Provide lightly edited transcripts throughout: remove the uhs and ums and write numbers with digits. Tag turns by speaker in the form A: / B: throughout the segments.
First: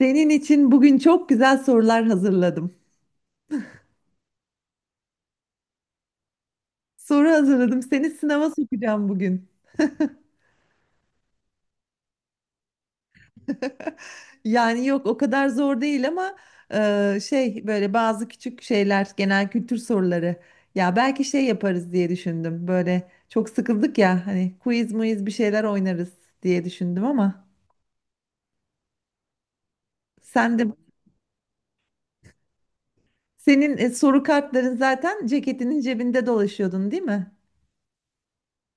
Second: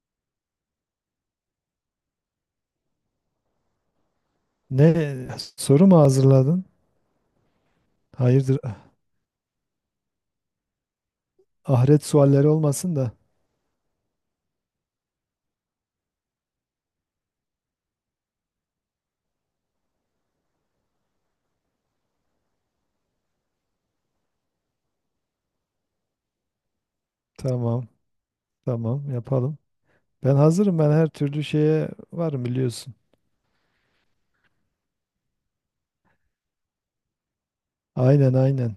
A: Senin için bugün çok güzel sorular hazırladım.
B: Ne soru mu hazırladın?
A: Soru hazırladım. Seni sınava
B: Hayırdır?
A: sokacağım bugün.
B: Ahiret sualleri olmasın da.
A: Yani yok, o kadar zor değil ama şey, böyle bazı küçük şeyler, genel kültür soruları. Ya belki şey yaparız diye düşündüm. Böyle çok sıkıldık ya, hani quiz muiz bir şeyler oynarız diye düşündüm ama
B: Tamam, tamam yapalım. Ben
A: sen de
B: hazırım. Ben her türlü şeye varım biliyorsun.
A: senin soru kartların zaten ceketinin cebinde dolaşıyordun, değil mi?
B: Aynen, aynen.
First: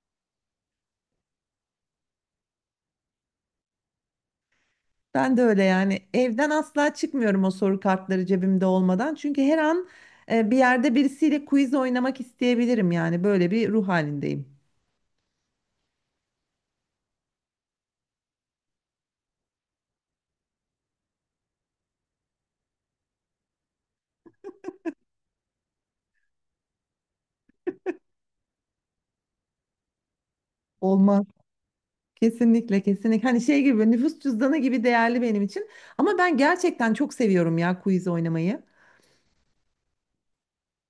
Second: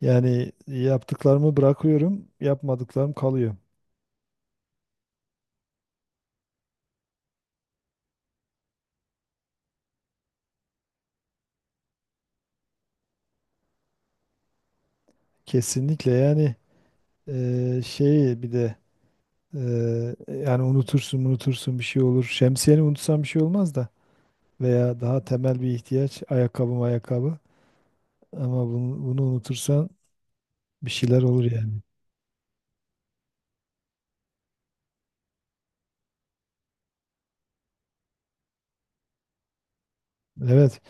B: Yani yaptıklarımı bırakıyorum, yapmadıklarım kalıyor.
A: Ben de öyle yani, evden asla çıkmıyorum o soru kartları cebimde olmadan. Çünkü her an bir yerde birisiyle quiz oynamak isteyebilirim, yani böyle bir ruh halindeyim.
B: Kesinlikle yani şeyi bir de yani unutursun bir şey olur. Şemsiyeni unutsam bir şey olmaz da veya daha temel bir ihtiyaç ayakkabı ayakkabı. Ama bunu unutursan bir şeyler
A: Olmaz.
B: olur yani.
A: Kesinlikle kesinlikle. Hani şey gibi, nüfus cüzdanı gibi değerli benim için. Ama ben gerçekten çok seviyorum ya quiz oynamayı.
B: Evet.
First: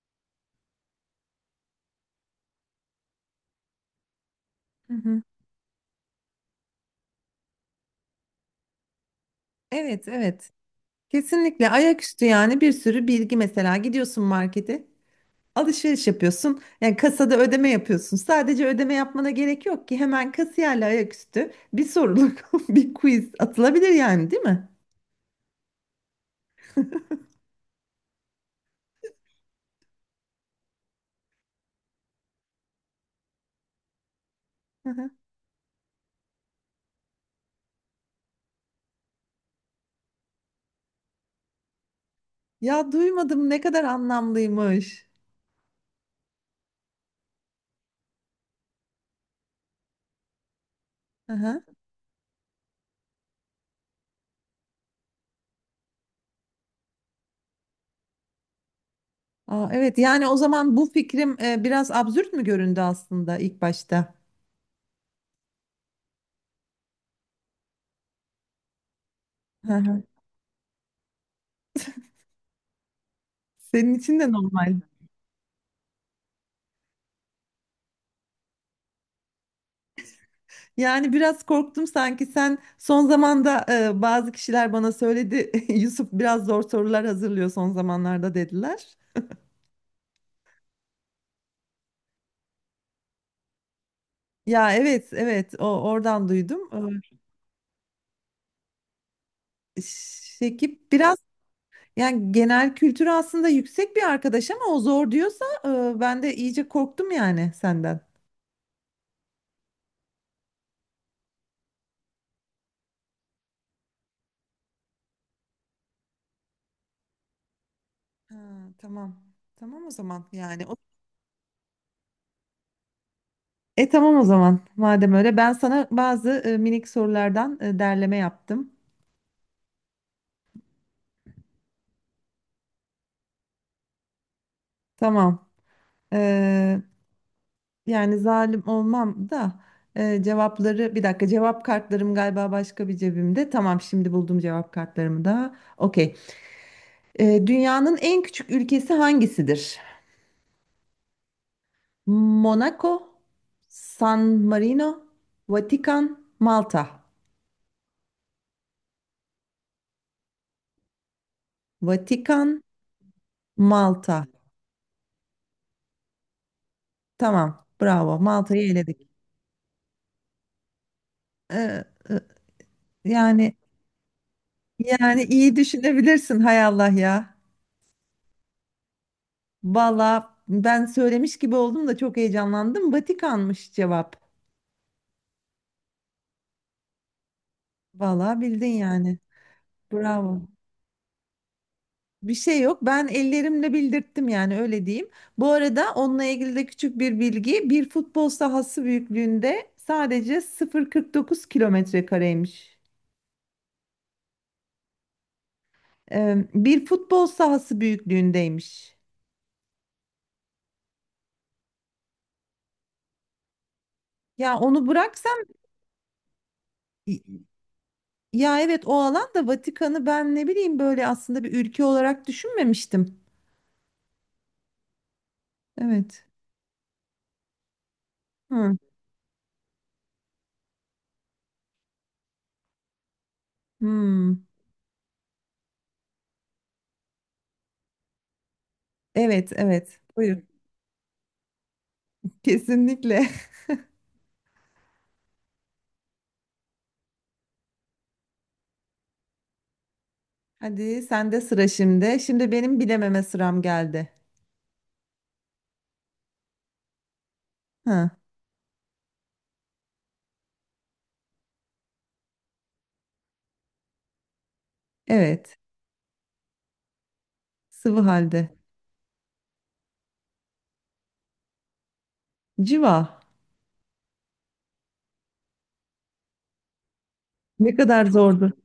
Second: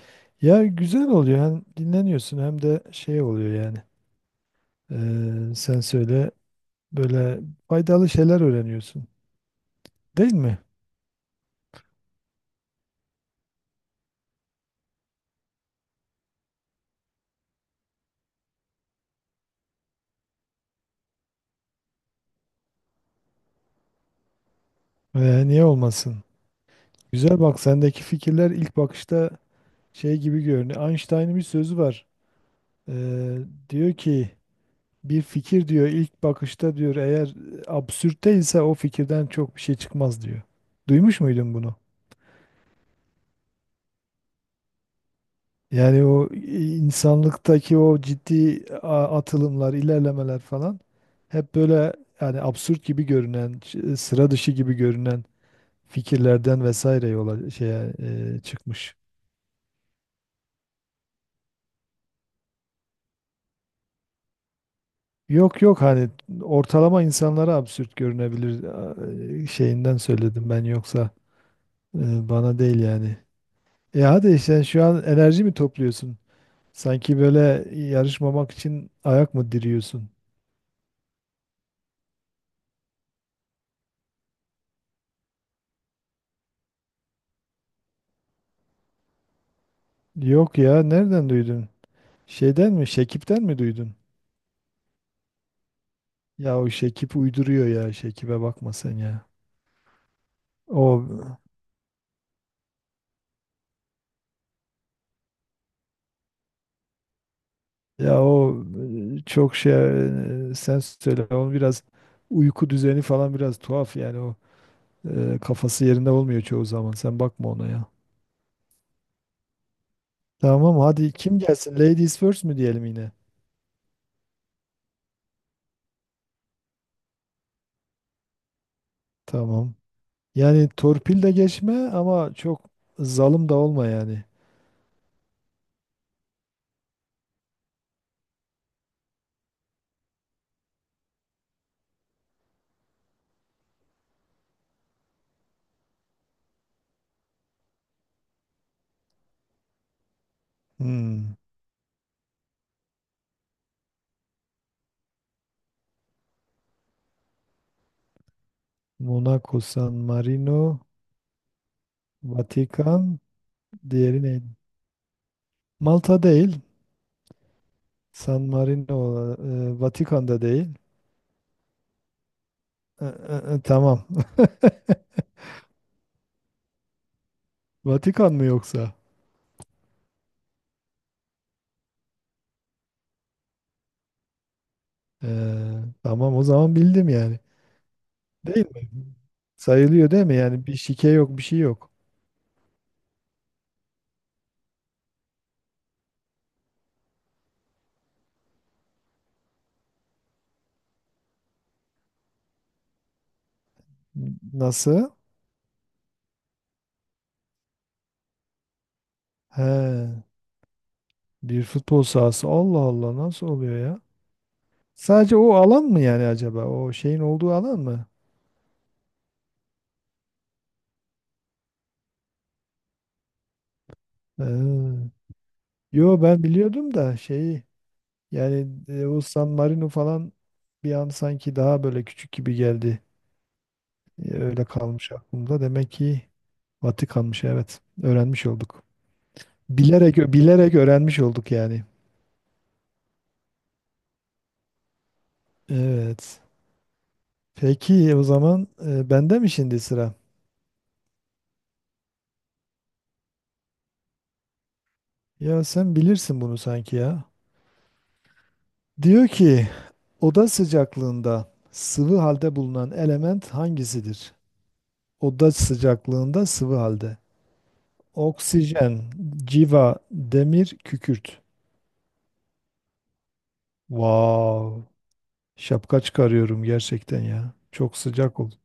B: Ya güzel oluyor. Hem dinleniyorsun hem de şey oluyor yani.
A: Hı
B: Ee,
A: hı.
B: sen söyle böyle faydalı şeyler öğreniyorsun.
A: Evet,
B: Değil
A: evet.
B: mi?
A: Kesinlikle ayaküstü, yani bir sürü bilgi. Mesela gidiyorsun markete, alışveriş yapıyorsun. Yani kasada ödeme yapıyorsun. Sadece ödeme yapmana gerek yok ki. Hemen kasiyerle ayaküstü bir soruluk bir quiz atılabilir yani, değil mi?
B: Niye olmasın? Güzel bak sendeki fikirler ilk bakışta şey gibi görünüyor. Einstein'ın bir sözü var. Ee, diyor ki
A: Hı hı.
B: bir fikir diyor ilk bakışta diyor eğer absürtte ise o fikirden çok bir şey çıkmaz diyor. Duymuş muydun bunu?
A: Ya duymadım, ne kadar anlamlıymış.
B: Yani o insanlıktaki o ciddi atılımlar, ilerlemeler falan
A: Hı
B: hep
A: hı.
B: böyle yani absürt gibi görünen, sıra dışı gibi görünen fikirlerden vesaire yola şeye çıkmış.
A: Aa, evet, yani o zaman bu fikrim biraz absürt mü göründü aslında ilk başta?
B: Yok yok hani ortalama insanlara absürt görünebilir
A: Hı
B: şeyinden
A: hı.
B: söyledim ben yoksa bana değil yani.
A: Senin
B: E
A: için de
B: hadi sen
A: normal.
B: şu an enerji mi topluyorsun? Sanki böyle yarışmamak için ayak mı diriyorsun?
A: Yani biraz korktum, sanki sen son zamanda bazı kişiler bana söyledi. Yusuf biraz zor sorular hazırlıyor son zamanlarda dediler.
B: Yok ya nereden duydun? Şeyden mi? Şekip'ten mi duydun?
A: Ya evet, evet, o oradan
B: Ya
A: duydum.
B: o Şekip uyduruyor ya. Şekip'e bakma sen ya.
A: Şekip biraz,
B: O
A: yani genel kültürü aslında yüksek bir arkadaş ama o zor diyorsa ben de iyice korktum yani senden.
B: o çok şey Sen söyle. Onun biraz uyku düzeni falan biraz tuhaf yani o kafası yerinde olmuyor çoğu zaman. Sen bakma ona ya.
A: Ha, tamam. Tamam o zaman yani.
B: Tamam hadi kim gelsin? Ladies first mi diyelim yine?
A: E tamam o zaman. Madem öyle ben sana bazı minik sorulardan derleme yaptım.
B: Tamam. Yani torpil de geçme ama çok zalim da olma yani.
A: Tamam. Ee, yani zalim olmam da cevapları, bir dakika, cevap kartlarım galiba başka bir cebimde. Tamam, şimdi buldum cevap kartlarımı da. Okey. Dünyanın en küçük ülkesi hangisidir?
B: Hmm.
A: Monaco, San Marino, Vatikan, Malta.
B: Monaco, San Marino,
A: Vatikan,
B: Vatikan, diğeri
A: Malta.
B: neydi? Malta değil.
A: Tamam, bravo.
B: San
A: Malta'yı eledik.
B: Marino, Vatikan'da değil.
A: Ee, e,
B: E, e,
A: yani
B: e, tamam.
A: yani iyi düşünebilirsin, hay Allah ya.
B: Vatikan mı yoksa?
A: Valla ben söylemiş gibi oldum da çok heyecanlandım. Vatikan'mış cevap.
B: E, tamam o zaman bildim yani.
A: Valla
B: Değil
A: bildin
B: mi?
A: yani.
B: Sayılıyor değil mi?
A: Bravo.
B: Yani bir şike yok, bir şey yok.
A: Bir şey yok. Ben ellerimle bildirttim yani, öyle diyeyim. Bu arada onunla ilgili de küçük bir bilgi. Bir futbol sahası büyüklüğünde, sadece 0,49 kilometre kareymiş.
B: Nasıl?
A: Bir futbol sahası büyüklüğündeymiş.
B: He, bir futbol sahası. Allah Allah nasıl oluyor ya?
A: Ya onu
B: Sadece
A: bıraksam,
B: o alan mı yani acaba? O şeyin olduğu alan mı?
A: ya evet, o alan da Vatikan'ı ben ne bileyim, böyle aslında bir ülke olarak düşünmemiştim.
B: He. Yo
A: Evet.
B: ben biliyordum da şeyi yani
A: Hı.
B: o San Marino falan bir an sanki daha böyle küçük gibi geldi. E,
A: Hmm.
B: Öyle kalmış aklımda. Demek ki Vatikan'mış evet. Öğrenmiş olduk.
A: Evet, evet.
B: Bilerek
A: Buyur.
B: bilerek öğrenmiş olduk yani.
A: Kesinlikle.
B: Evet. Peki o zaman bende mi şimdi sıra?
A: Hadi sende sıra şimdi. Şimdi benim bilememe sıram geldi.
B: Ya sen bilirsin bunu sanki ya.
A: Hı.
B: Diyor ki oda sıcaklığında sıvı halde bulunan element hangisidir? Oda
A: Evet,
B: sıcaklığında sıvı halde.
A: sıvı halde.
B: Oksijen, civa, demir, kükürt.
A: Civa.
B: Wow. Şapka çıkarıyorum gerçekten ya.
A: Ne
B: Çok
A: kadar
B: sıcak
A: zordu.
B: oldu.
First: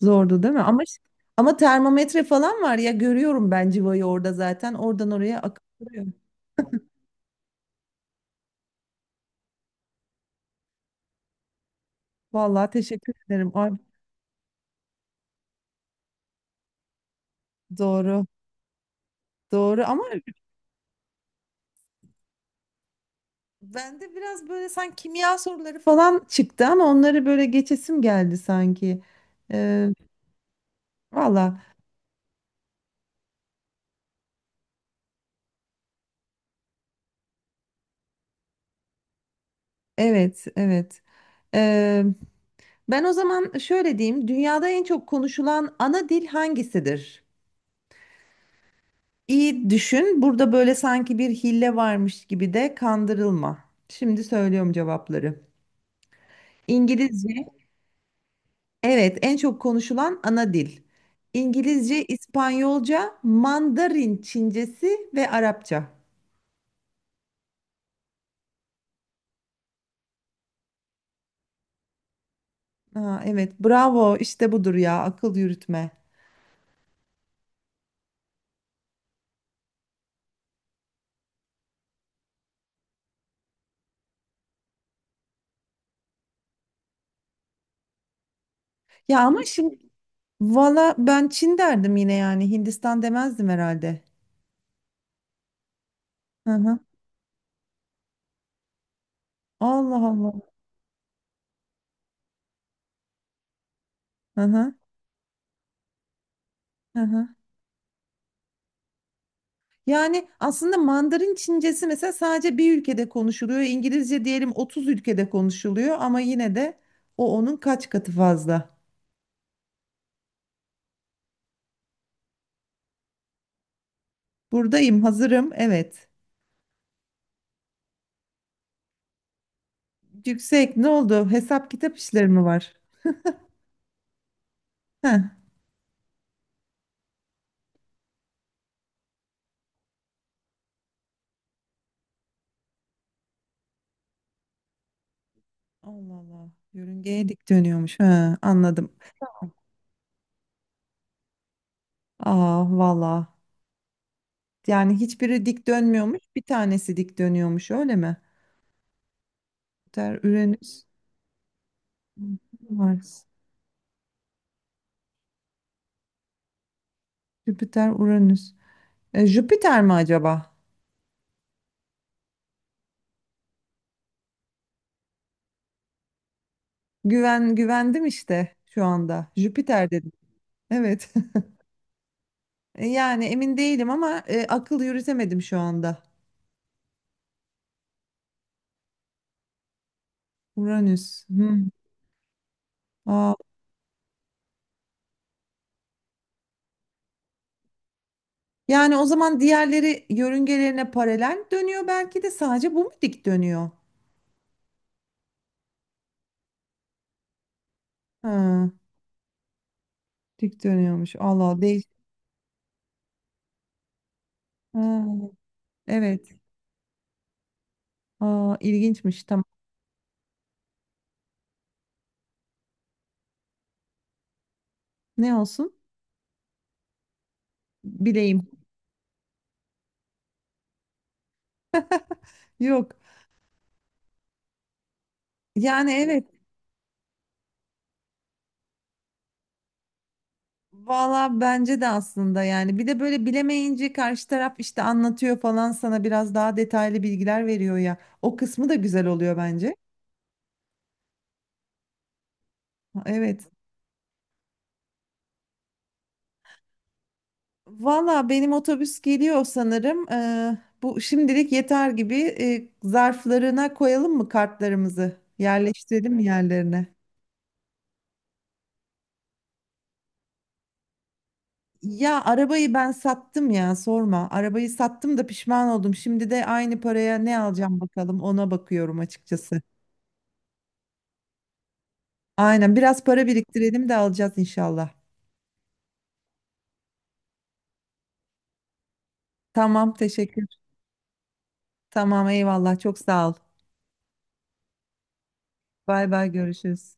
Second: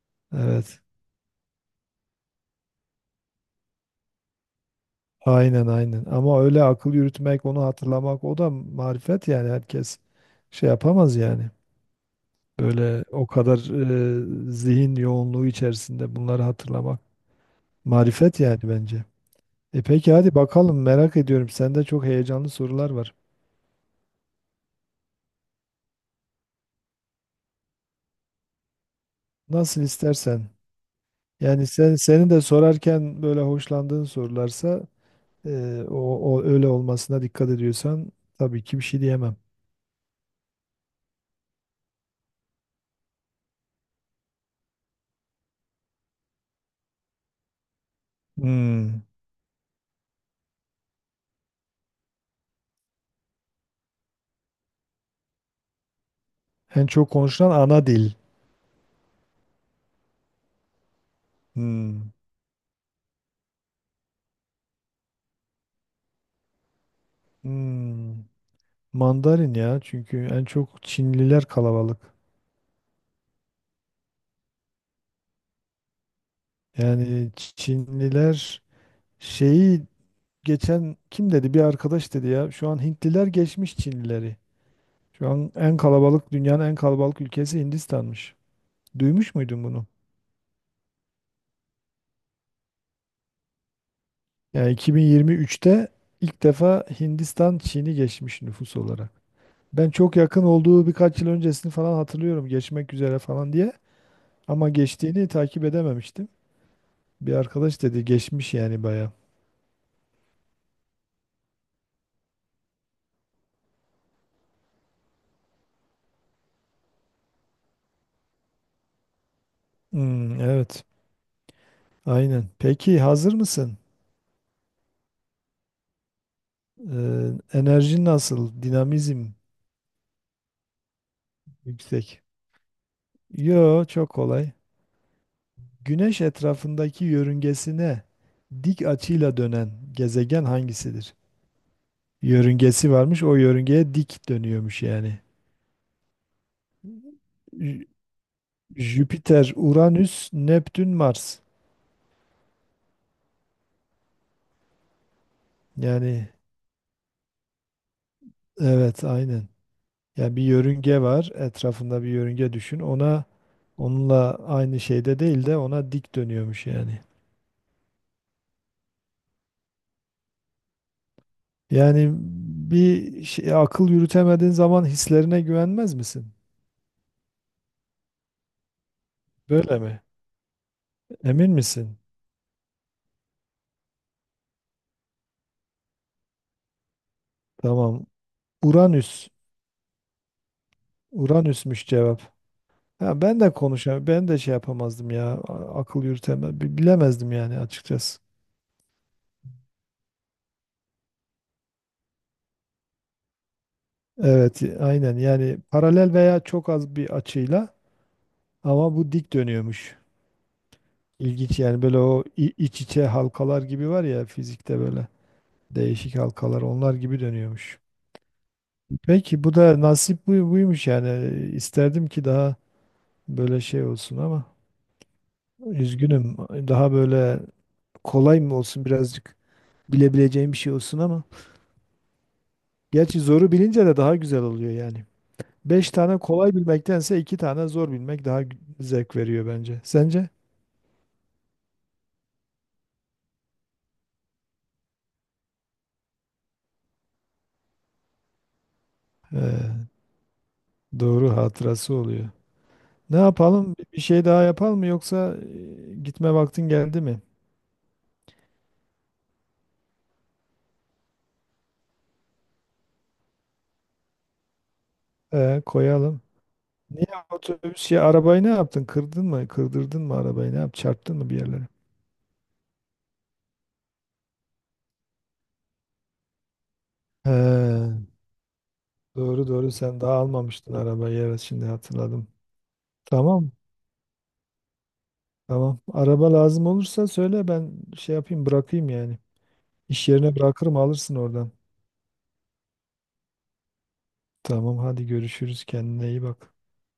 A: Zordu, değil mi?
B: Evet.
A: Ama işte, ama termometre falan var ya, görüyorum ben civayı orada zaten. Oradan oraya akıp
B: Aynen aynen.
A: duruyor.
B: Ama öyle akıl yürütmek, onu hatırlamak o da marifet yani herkes şey yapamaz yani.
A: Vallahi
B: Böyle
A: teşekkür
B: o
A: ederim.
B: kadar
A: Ay,
B: zihin yoğunluğu içerisinde bunları hatırlamak
A: doğru.
B: marifet yani bence. E
A: Doğru ama
B: peki hadi bakalım merak ediyorum. Sende çok heyecanlı sorular var.
A: bende biraz böyle sanki kimya soruları falan çıktı ama onları böyle geçesim geldi sanki.
B: Nasıl
A: Ee,
B: istersen.
A: valla
B: Yani senin de sorarken böyle hoşlandığın sorularsa e, o, o öyle olmasına dikkat ediyorsan tabii ki bir şey diyemem.
A: evet, evet. Ee, ben o zaman şöyle diyeyim. Dünyada en çok konuşulan ana dil hangisidir?
B: Hmm.
A: İyi düşün. Burada böyle sanki bir hile varmış gibi de kandırılma. Şimdi söylüyorum cevapları.
B: En çok
A: İngilizce,
B: konuşulan ana dil.
A: evet, en çok konuşulan ana dil. İngilizce,
B: Hmm.
A: İspanyolca, Mandarin Çincesi ve Arapça.
B: Hmm. Mandarin ya çünkü en çok Çinliler kalabalık.
A: Ha, evet, bravo, işte budur ya, akıl yürütme.
B: Yani Çinliler şeyi geçen kim dedi bir arkadaş dedi ya şu an Hintliler geçmiş Çinlileri. Şu an en kalabalık dünyanın en kalabalık ülkesi Hindistan'mış.
A: Ya
B: Duymuş
A: ama
B: muydun
A: şimdi
B: bunu?
A: valla ben Çin derdim yine, yani Hindistan demezdim herhalde.
B: Yani 2023'te ilk
A: Hı hı.
B: defa Hindistan Çin'i geçmiş nüfus olarak. Ben
A: Allah
B: çok
A: Allah.
B: yakın olduğu birkaç yıl öncesini falan hatırlıyorum geçmek üzere falan diye
A: Hı
B: ama
A: hı.
B: geçtiğini takip edememiştim.
A: Hı hı.
B: Bir arkadaş dedi geçmiş yani baya.
A: Yani aslında Mandarin Çincesi mesela sadece bir ülkede konuşuluyor. İngilizce diyelim 30 ülkede konuşuluyor ama yine de o onun kaç katı fazla.
B: Hmm, evet. Aynen. Peki hazır mısın?
A: Buradayım, hazırım. Evet.
B: Ee, enerji nasıl? Dinamizm
A: Yüksek ne oldu? Hesap kitap
B: yüksek.
A: işleri mi var?
B: Yo çok kolay.
A: Heh.
B: Güneş etrafındaki yörüngesine dik açıyla dönen gezegen hangisidir? Yörüngesi varmış, o yörüngeye dik dönüyormuş yani.
A: Allah Allah. Yörüngeye dik
B: Jü-
A: dönüyormuş. Ha, anladım.
B: Jüpiter, Uranüs, Neptün, Mars.
A: Aa valla. Yani hiçbiri dik dönmüyormuş.
B: Yani
A: Bir tanesi dik dönüyormuş öyle mi?
B: evet aynen.
A: Jüpiter,
B: Yani bir
A: Uranüs,
B: yörünge var, etrafında bir yörünge düşün.
A: Mars,
B: Onunla aynı şeyde değil de ona dik dönüyormuş yani.
A: Jüpiter, Uranüs. Jüpiter mi acaba?
B: Yani bir şey, akıl yürütemediğin zaman hislerine güvenmez misin?
A: Güven güvendim işte şu anda.
B: Böyle
A: Jüpiter
B: mi?
A: dedim. Evet.
B: Emin misin?
A: Yani emin değilim ama akıl yürütemedim şu anda.
B: Tamam. Uranüs.
A: Uranüs. Hmm.
B: Uranüsmüş cevap. Ha,
A: Aa,
B: ben de konuşam, ben de şey yapamazdım ya. Akıl yürütemem, bilemezdim yani açıkçası.
A: yani o zaman diğerleri yörüngelerine paralel dönüyor, belki de sadece bu mu dik dönüyor?
B: Evet, aynen. Yani paralel veya çok az bir açıyla
A: Ha,
B: ama bu dik dönüyormuş.
A: dik dönüyormuş. Allah
B: İlginç
A: Allah,
B: yani
A: değil.
B: böyle o iç içe halkalar gibi var ya fizikte
A: Ha,
B: böyle değişik
A: evet.
B: halkalar onlar gibi dönüyormuş.
A: Aa, ilginçmiş. Tamam.
B: Peki bu da nasip buymuş yani. İsterdim ki daha böyle şey olsun ama
A: Ne olsun?
B: üzgünüm. Daha böyle kolay
A: Bileyim.
B: mı olsun birazcık bilebileceğim bir şey olsun ama.
A: Yok.
B: Gerçi zoru bilince de daha güzel oluyor yani. Beş
A: Yani
B: tane
A: evet.
B: kolay bilmektense iki tane zor bilmek daha zevk veriyor bence. Sence?
A: Valla bence de aslında, yani bir de böyle bilemeyince karşı taraf işte anlatıyor falan, sana biraz daha detaylı bilgiler veriyor ya. O kısmı da güzel oluyor bence.
B: Ee, doğru hatırası oluyor. Ne
A: Evet.
B: yapalım? Bir şey daha yapalım mı yoksa gitme vaktin geldi mi?
A: Valla benim otobüs geliyor sanırım. Bu şimdilik yeter gibi. Zarflarına koyalım mı kartlarımızı?
B: Ee,
A: Yerleştirelim
B: koyalım.
A: yerlerine?
B: Niye otobüs ya arabayı ne yaptın? Kırdın mı? Kırdırdın mı arabayı? Ne yap? Çarptın mı bir yerlere?
A: Ya arabayı ben sattım ya, sorma. Arabayı sattım da pişman oldum. Şimdi de aynı paraya
B: He,
A: ne alacağım, bakalım ona bakıyorum
B: doğru
A: açıkçası.
B: doğru sen daha almamıştın arabayı. Evet şimdi hatırladım.
A: Aynen, biraz para
B: Tamam.
A: biriktirelim de alacağız inşallah.
B: Tamam. Araba lazım olursa söyle ben şey yapayım bırakayım yani.
A: Tamam,
B: İş yerine
A: teşekkür.
B: bırakırım alırsın oradan.
A: Tamam, eyvallah, çok sağ ol.
B: Tamam hadi görüşürüz.
A: Bay
B: Kendine iyi
A: bay,
B: bak.
A: görüşürüz.